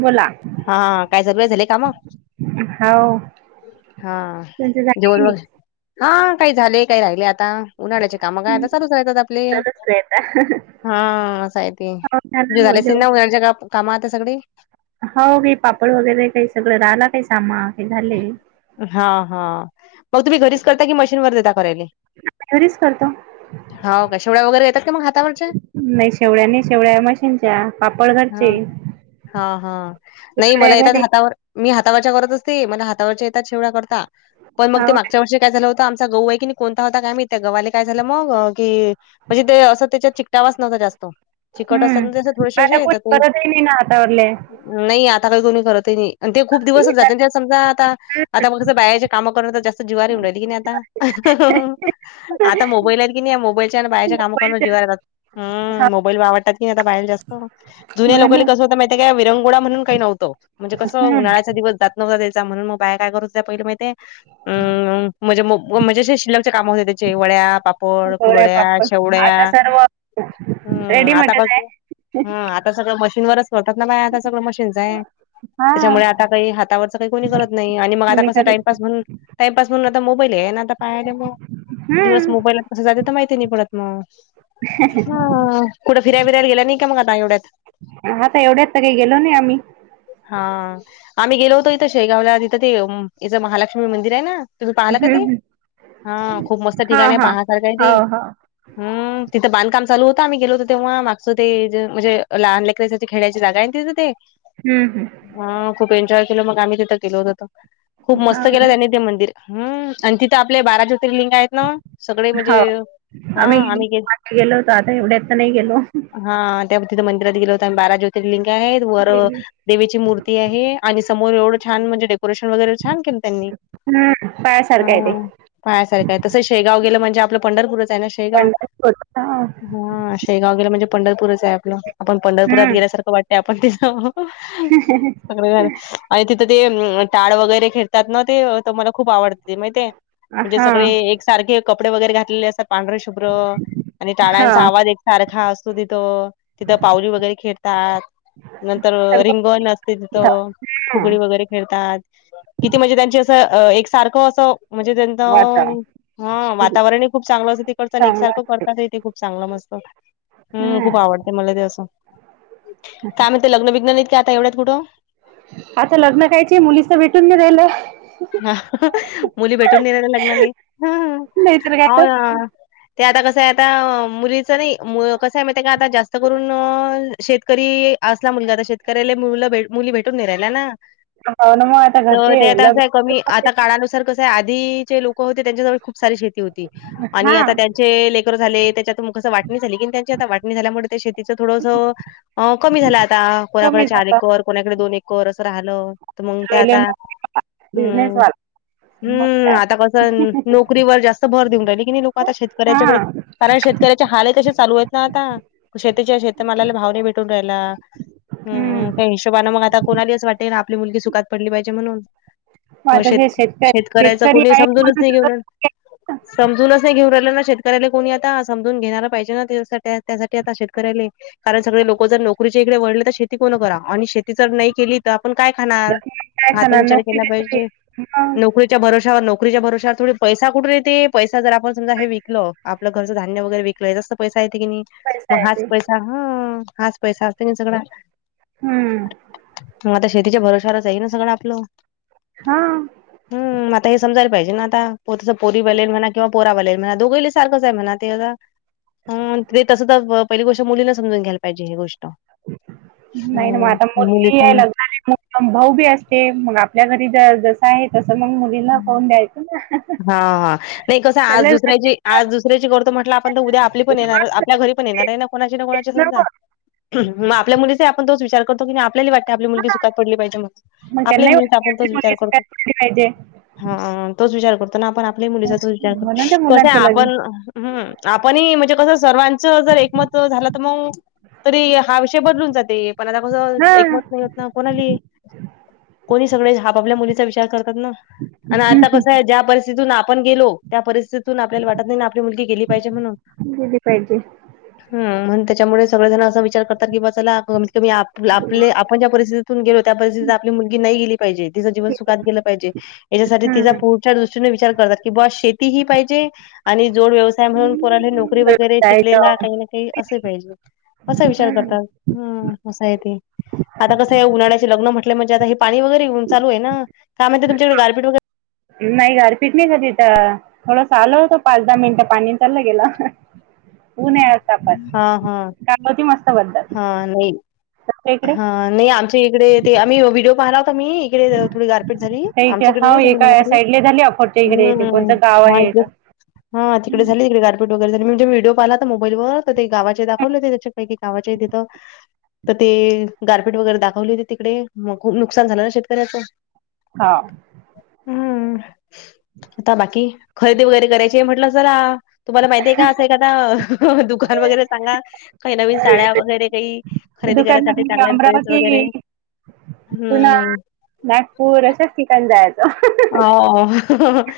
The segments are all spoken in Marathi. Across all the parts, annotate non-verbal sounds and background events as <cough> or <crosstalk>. बोला हा काय <unintelligible> झालेय काम हो हा तुमचं झालं जेवण की वगैरे नाही? हा काही झाले काही राहिले आता उन्हाळ्याचे काम काय आता चालुच आहेत आपली. चालूच काय आता हा, असं आहे ते. हो झालं तुमचे हो झाले असतील जेवण. ना उन्हाळ्याचे काम आता सगळे? हो, मी पापड वगैरे काही सगळं राहिल काही सामान काही झाले. हा- हा मग तुम्ही घरीच करता की मशीन वर देता करायले? घरीच करतो. हो का? शेवळ्या वगैरे येतात का मग हातावरच्या? नाही, शेवळ्या नाही शेवळया मशीनच्या पापड हा घरचे हा- हा नाही, कुरड्या मला येतात घरी हातावर. मी हातावरच्या करत असते मला हातावरच्या येतात शेवळ्या करता? पण मग ते मागच्या वर्षी काय झालं होतं, आमचा गहू आहे कनी कोणता होता काय माहिती त्या गव्हाला काय झालं मग की म्हणजे ते असं त्याच्यात चिटकावाच नव्हता जास्त. चिकट असत ना हम्म थोडेसे आता असे कोणी करतही नाही ना हातावरले. नाही आता काही कोणी करत नाही. ते खूप दिवसच जात समजा आता आता मग कसं बायाचे काम करून तर जास्त जीवावर येऊ राहिले कनी आता. आता मोबाईल आहेत की नाही, या मोबाईलच्यान आणि बाहेरच्या काम करून जीवावर येतात. हम्म, मोबाईल आवडतात की नाही आता बायाले जास्त. जुन्या हो लोक ना कसं होत माहितीय का? विरंगुळा म्हणून काही नव्हत म्हणजे कस हम्म उन्हाळ्याचा दिवस जात <unintelligible> म्हणून मग बाया काय करत होत पहिले माहि ते अ म्हणजे म्हणजे असे शिल्लाकचे काम होते त्याचे वड्या, पापड, शेवड्या कुरड्या, पापड शेवड्या. आता सर्व हम्म, आता रेडीमेडच आहे कसं हम्म, आता सगळं मशीनवरच करतात ना बाया आता सगळं मशीनच आहे. हा त्याच्यामुळे आता काही हातावरच कोणी करत नाही आणि मग आता कोणी कस करत टाइमपास म्हणून टाइमपास म्हणून आता मोबाईल आहे ना आता बायाला मग दिवस हम्म मोबाईलात कस जाते ते माहिती नाही पडत मग, हम्म. कुठ फिराय बीरायला गेला नाही का? मग आता एवढ्यात. आता एवढ्यात काही गेलो नाही आम्ही. हा, आम्ही गेलो होतो इथं शेगावला तिथं ते इथं महालक्ष्मी मंदिर आहे ना. तुम्ही पाहाल का हम्म ते? हम्म हा खूप मस्त हा ठिकाण आहे. हा पाहसारख आहे हो ते. हो हम्म, तिथं बांधकाम चालू होतं. आम्ही गेलोतो तेव्हा मागच ते म्हणजे लहान लेकराची खेळायची जागाय न तिथं ते. हम्म -हम्म हा, खूप एन्जॉय केलं मग आम्ही तिथं गेल होतो ते खूप मस्त केलं हम्म हो त्यांनी ते मंदिर. हम्, आणि तिथं आपले बारा ज्योतिर्लिंग आहेत. न सगळे म्हणजे हो हा गेलो आम्ही गेल मागे गेलो होतो आता एवढ्यात तर नाही गेलो. हा त्या तिथं मंदिरात गेले होता आम्ही बारा ज्योतिर्लिंग आहेत. वर हम्म देवीची मूर्ती आहे आणि समोर एवढं छान म्हणजे डेको रेशन वगैरे छान केलं त्यांनी ह, पायासारखं आहे ते पायासारखं आहे. तसं शेगाव गेलं म्हणजे आपलंं पंढरपूर आहे न, पंढरपूर हा, हा शेगाव गेला म्हणजे पंढरपूरच आहे आपल. आपण पंढरपुरात हम्म गेल्यासारखं वाटते आपण तिथं. सगळ घाल आणि तिथ त ते टाळ वगैरे खेळतात न ते त मला खूप आवडते माहितीये. म्हणजे हा सगळे एक सारखे कपडे वगैरे घातलेले असतात पांढरे शुभ्र आणि हा टाळ्यांचा आवाज तारखा असतो तिथं, तिथं पाऊली वगैरे खेळतात. नंतर सर्व रिंगन असते तिथ. हा फुगडी वगैरे खेळतात. किती म्हणजे त्यांची असं एक सारखं असं म्हणजे त्यांच वाता हा वातावरणही खूप चांगलं असतं तिकडच आणि चांगलं एकसारखं असते करतात ते खूप चांगलं मस्त. हम्म, हा खूप आवडते मले ते असं. <unintelligible> काय म्हणते लग्न बिग्न नाहीत काय एवढ्यात कुठ? आता लग्न कायचे मुलीच भेटून नाही राहिलं. मुली भेटून नाही राहिले लग्नाले हा नाहीतर काय तर होन. ते आता कसं आहे आता मुलीचं नाही. मु कसं आहे माहिती का आता जास्त करून शेतकरी असला मुलगा त शेतकऱ्याले मुल मुली भेटून नाय राहिल्या ना, हो ना मग आता त घरचे ते आता असं लग्न कमी आता काळानुसार कस आहे. आधीचे लोक होते त्यांच्याजवळ खूप सारी शेती होती हा आणि आता चे लेकरं झाले. त्याच्यातून कसं वाटणी झाली कि त्यांची आता वाटणी झाल्यामुळे त्या शेतीचं थोडस अ कमी झाला आता. कोणाकडे कमी चार एकर कोणाकडे दोन एकर असं राहिलं. तर मग ते पहिल्यांन आता नव्हती मला हम्म बिझनेसवाला हम्म, आता कसं नोकरीवर जास्त भर देऊन राहिले की नाही लोक आता हा शेतकऱ्याच्याकडे कारण शेतकऱ्याचे हालही तसे चालू आहेत ना आता. शेतीच्या शेतमालाला भाव नाही भेटून राहिला? हम्, हम्म त्या हिशोबान मग आता कोणाले असं वाटते ना, आपली मुलगी सुखात पडली पाहिजे म्हणून. मग आता शेत जे शेतकरी शेतकऱ्याच शेतकरी कोणी आहे समजूनच म्हणून नाही घेऊन सगळं राहिल. शक्य समजूनच नाही घेऊ राहिलं ना शेतकऱ्याला कोणी आता, समजून घेणारा पाहिजे ना त्याच्यासाठी त्यासाठी आता शेतकऱ्याले. कारण सगळे लोक जर नोकरीच्या इकडे वळले तर शेत शेती कोण कराव? आणि शेती जर नाही केली त आपण काय आहे. खाणार? मग काय हा त खाणार विचार नोकरी केला कशी पाहिजे. जे होईल मग नोकरी च्या भरोश्यावर नोकरीच्या भरोश्यावर थोडी पैसा कुठून येते? पैसा जर आपण समजा हे विकलं आ घरचं धान्य वगैरे विकलं. याचाच पैसा येत की नाही. पैसा मग आहे हाच ते पैसा हम्म, हाच पैसा असते न सगळा हम्म, मग आता शेतीच्या भरोशावरच आहे न सगळं आपलं. हां, हम, आता हे समजायला पाहिजे ना आता. पोरीत पोरीवालेन म्हणा किं पोरावाल्यान म्हणा दोघईले सारखंच आहे म्हणा ते आता ह ते तस तर पहिली गोष्ट मुलीन समजून घ्यायला पाहिजे ही गोष्ट. नाही न व आता हम्म मुलीच मुलगी आहे म लग्नाले मो भाऊ बी असते मग आपल्या घरी जस आहे तसं मग मुलीला पाहून द्यायचं ना. हा नाही कसं आज सगळेच दुसऱ्याची लक्ष- आज दुसऱ्याची करतो म्हटलं आपण तर उद्या आपली पण येणार आपल्या घरी आपली पण येणार हाय तेच- ना कोणाची ना तेच कोणाची समजा, मग आपल्या मुलीला आपण तोच विचार करतो की नाही आपल्याला वाटत आपली मुलगी सुखात पडली पाहिजे मग मग आपल्या त्यांनाही मुलीचा वाटते की आपण तेच आपली विचार मुलगी करतो. सुखात राहिली पाहिजे. हा तोच विचार करतो ना, आपण आपल्या मुलीचा तोच विचार करतो म्हणून त्या कसयं मुलांचं लग्न आपण हम्म आपणही म्हणजे कसं सर्वांच जर एकमत झालं तर मग तरी हा विषय बदलून जाते, पण आता कसं हा एकमत नाही होत ना कोणाली कोणी सगळे आपापल्या मुलीचा विचार करतात ना. आणि कसं आहे ज्या परिस्थितीतून आपण गेलो त्या परिस्थितीत तितुन आपल्याला वाटत नाही ना आपली मुलगी गेली पाहिजे म्हणून- दिली पाहिजे ह मग त्याच्यामुळे सगळ जण असा विचार विचार करतात की बाबा चला कमीत कमी आप आपण ज्या परिस्थितीतून गेलो, त्या परिस्थितीतून आपली मुलगी नाही गेली पाहिजे. तिंच जीवन सुखात गेलं पाहिजे. याच्यासाठी तिचा हम्म पुढच्या दृष्टीने विचार करतात की बा शेती हि पाहिजे आणि जोड व्यवसा त्या म्हणून पोराले नोकरी वगैरे व्यवसाय शिकलेला जॉब. काही ना काही असे पाहिजे. असा विचार हम्म करतात ह असं आहे ते. आता कसं उन्हाळ्याचे लग्न म्हटलं म्हणजे आणि हे पाणी वगैरे येऊ चालूय काय म्हणतीे तुमच्याकडे गारपीट वगैरे नाही, गारफीट नाही झाली इथं थोडसं आल होत पाच दहा मिनटं पाणी, चाललं गेलं. ऊन आहे आता हा पण हा <unintelligible> हा नाही. हां नाही, आमच्या इकडे आम्ही व्हिडिओ पाहिला होता क‌नी इकडे थोडी गार पिट झाली, त्या इकडे आमच्याकडे हाव नाही झाली, एका मला तरी साईडले झाली अकोटच्या इकडे इथे हम्म कोणतं गाव आहे इथं? <unintelligible> हा तिकडे झाली तिकडे गारपीट वगैर झाली, म्हणजे व्हडिओ पाहिला तर मोबाईवर तर ते गावाचे दाखवले ते त्याचे एकेक गावाचे तिथं. <inaudible> तर ते गारपेट वगैरे दाखवले होती तिकडे, मग खूप नुकसान झालं ना शेतकऱ्याचं. हा. हम्म, आता बाकी खरेदी वगैरे करायची म्हटलं जरा. तुम्हाला माहिती आहे का? असं एखादं दुकान वगैरे सांगा. काही नवीन साड्या वगैरे काही खरेदी दुकान करायसाठी मधी चांगला ड्रेस अमरावती,, वगैरे. पुना हं. नागपूर अशाच ठिकाणी जायचं. हो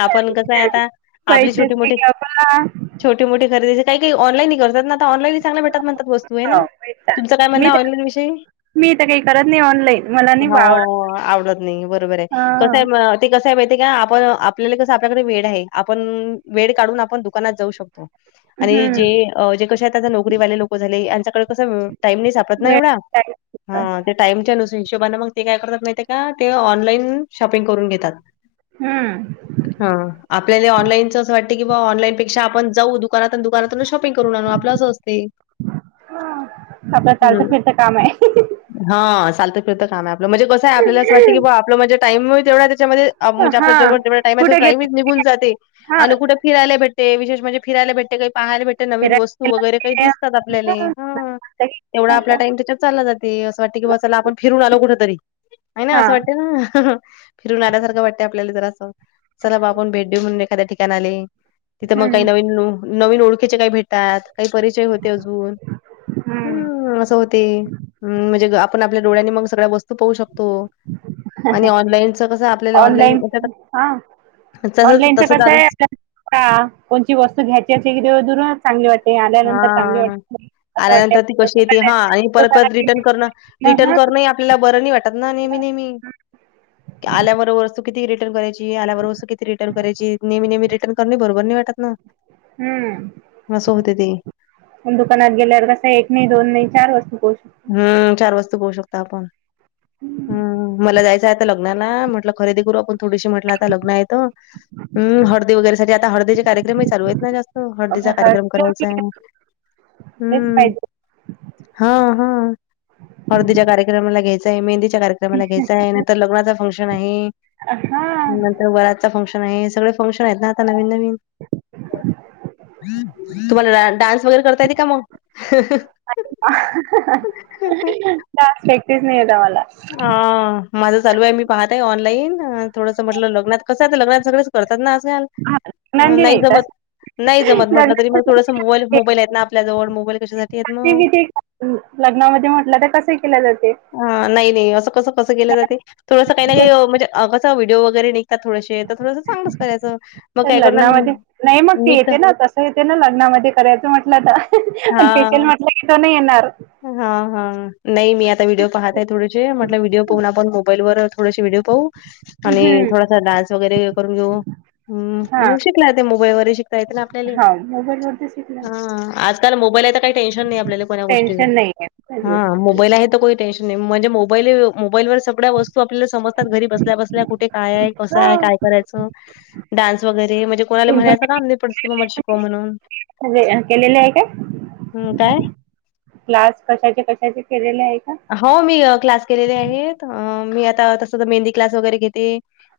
आपण कसंय आता आपली छोटी पैशाचे मोठी की आपण छोटी मोेटी खरेदी, काही काही ऑनलाईनही करतात ना. ऑनलाईनही चांगल्या भेटतात म्हणतात वस्तू है हो ना, पैसा तुमच काय म्हणनं मी हाय तर ऑनलाईन विषयी? मी तर काही करत नाही ऑनलाईन मला नाही हो आवडत आवडत नाही बरोबर हाय. हा कसं हाय म ते कसं हाय माहितेय का? आपण आपल्याला कसं आपल्याकडे वेड आहे‌. आपण वेड काढून आपण दु कानात जाऊ शकतो आणि जे हम्म अ जे कसय आता नोकरीवाले लोकं झाले, यांच्याकडे प कसं टाईम नाही सापडत ना वेळ एवढा, टाईम. अं त्या टाईम च्या नुसा हिशोबाने मग ते काय करतात माहितिये का? ते ऑनलाईन शॉपिंग करून घेतात. हम्म हा, आपल्या ऑनलाईनच अस वाटतं की बा ऑन लाईनपेक्षा आपण जाऊ दुकानातून दुकानातूनच शॉ पिंग करून आणु आपलं असं आसतय आपलं चालतं हं. फिरतं काम आहे. हा चालंत फिरतं काम आहे आपलं म्हणजे कसं आहे आपल्याला अस वाटतं की बा आपलं म्हणजे टाईम तेवढा आहे त्याच्यामध्ये आ म्हणजे हा आपल्या जवळ जेवढं टाइम आहे, तो कुठे गेले टाईमच निघून जाते, हा आणि कुठ फिराला भेटे्ते, विशेष म्हणजे फिरायला भेटते, काही पाहाला भेटते नवीन वस फिरायला गेला वगैरे काही दिसतात आपल्याले, हा. की, तेवढा आपला हा टाईम त्याच्यात चालला जाते, असं वाटतं की, बा चला आपण फिरून आलो कुठेतरी. आहे ना हा. असं वाटते ना. फिरून आल्यासारखं वाटतें आपल्याला जरासं. चला बा आपण भेट देऊ म्हणून एखाद्या ठिकाणाले. तिथ मग काही हम्म नवीन, नवीन ओळखीचे काही भेटतात, काही परिचय होते अजून हुं. हं असं होते म्हणजे आपण आपल्या डोळ्यानी मग सगळ्या वस्तू पाहू शकतो. आणि ऑनलाईनच कसं आपल्याला ऑनलाईन हा, तसंच ऑनलाईनच तसंच कसं आहे आलंच आप का, कोणची वस्तू घ्यायची असेल की, ते दुरनच चांगली वाटते, आल्यानंतर चांगली हा वाटत नाही. आल्यानंतर ती कशी येते, हा आणि परत परत रिटर्न गेली- करण, मग रिटर्न हा. कर न ही आप ल्याला बरं नाही वाटत ना नेहमी, नेहमी, की आल्याबरोबर वस्तू किती रिटर्न करायची. की आल्यावर वस्तू किती रिटर्न करायचीे, नेहमी रिटर्न करणे ही बरोबर नाही वाटत ना. हुं. असं होते ते. पणं दुकानात गेल्यावर कस, एक नाही, दोन नाही चार वस्तू पाहू शकतो. हूम्म, चार वस्तू पहू शकतो आपण, हुं. मला जायचं आहे आता लग नाला म्हटलं खरेदी करू आपण. थोडीशी म्हटलं आता लग्न हायेतं, हुं हळदी वगैरे साठी आता, हळदीचे कार्यक्रमही चालू आहेत ना जास्त. स्त हळदीचा कार्यक्रम शकतो. करायचा आहे. हेच हुंम पाहिजे हा. हं हळदीच्या कार्यक्रमाला घ्यायचाय, मेहंदीच्या कार्यक्रमाला घ्यायचाय. तर लग्नाचा फंक्शन आहे. अ हा. नंतर वरातचा फंक्शन आहे. सगळ फंक्शन आहेत ना, आता नवीन नवीन तुम्हाला डान्स वगैरे करता येते का मग? <inaudible> <inaudible> डान्स प्रेक्टीस नाही होत आम्हाला. अ माझं चालू हाय. मी पाहतय ऑनलाईन थोडंसं म्हणल, लग्नात कसं आता लग्नात सगळ करतात ना अस्याल, हा लग्नांदी नाही तस जमत. नाही जमत म्हटलं तरी, पण थोडंस लग्नाची मोबाईल मोबाईल आहेत ना आपल्याजवळ. मोबाईल कशासाठी आहेत ना म? हुं. लग्नामध्ये म्हटलं तर कसे केले जाते? हा नाही नाही असं कसं! कसं केलं जाते? थोडंस काही नाही काही म्हणजे अ कसा व्हडिओ वगैरे, निघतात थोडेसे, तर थोडंसं चागलंच करायचं. मग पण काय करणार लग्नामध्ये नाही ना? ती मी तर येते ना आता हो येतें त ना लग्नामध्ये करायचं म्हटलं तर, पण किचन म्हटलं की, तो नाही येणार. हा हा. नाही मी आता व्हिडिओ पाहत आहे थोडेसे म्हटल, व्हिडिओ पाहून आपण मोबाईल वर थोडेसे व्हिडिओ पाहू. आणि हम्म थोडासा डान्स वगैरे हे करून घेऊ. हुं. हा मग शिकला ते मोबाईल वर शिकता येत ना आपल्याला? हा हा आज? य कल स हाय त मोबाईल हाय त काही टेन्शन नाही आपल्याला कोन्या गोष्टीच टेन्शन नाही आहे हां. मोबाईल आहे तर कोही टेन्शन नाही म्हणजे, मोबाईल मोबाईल व सग्याल्या वस्तू आपल्याला, समजतात घरी बसल्या बसल्या कुठे काय आहे? कसं हाय? काय करायचं? डान्स वगैरे म्हणजे कोणाला म्हणायंच काम नाही, अमी पुढच तुमी मला शिकवा म्हणून. आले. हां केलेले आहे का? हूम काय? क्लास कशाचे कशाचे केलेले आहे का? हो, मी क्लास केले आहेत. मी आता तसं, मेहंदीक्लास वगैरे घेते.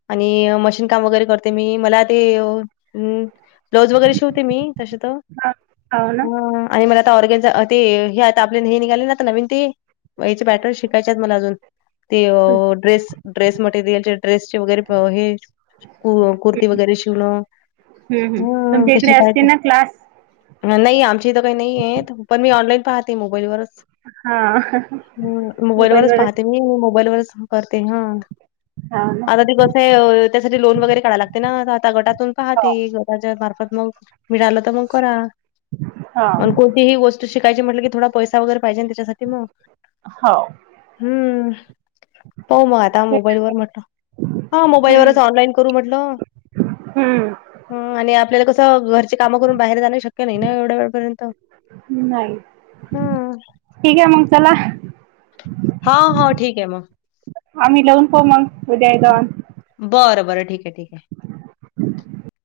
आणि मशीन काम वगैरे करते मी मला ते अ उ. ब्लाऊज वगैरे शिवते मी तशे तर हा हो ना ह. आणि मला आता ऑर्गनझा ते हे आता आपल हे निघाले ना आता नवीन ते हेचे बॅटर् शिकायचे आहेत मला अजून. ते ड्रेस ड्रेस मटेरियल ड्रेसचे वगैरेअ हे कु कुर्ती वगैरे शिवण. हुं हम तुमच्या कडे असते ना क्लास? अ नाही आमच्या इत काही नाहीयेत पण मी ऑनलाईन पाहते मोबाईलवरच. हा हा. हम् मोबाईल वरच पाहते मी मोबाईल वरच करते हा. हा ना. कधी कस त्यासाठी लोन वगैरे काढयला लागते ना आता गटातून हो पहाते गटाच्या मार्फत मग. मिळाल तर मग करा. हो पण कोणतीही गोष्ट शिकायची म्हटल की, थोडा पैसा वगैर पाहिजे त्यासाठी म हाव. हम्म! पाहु म आता ठीक मोबाईल वर आहे. म्हटलं हा मोबाईल हम्म वरच ऑनलाईन करू म्हटलं. हम्म. हम आणि आपल्याला कसं घरची कामं करून बाहेर जाणं शक्य नाही ना एवढ्या वेळापर्यंत? नाही ठीक आहे मग चला. हा हा ठीक आहे मग. आम्ही लावुन प मग उद्या <unintelligible> बरं बरं ठीक आहे ठीक आहे. <inaudible>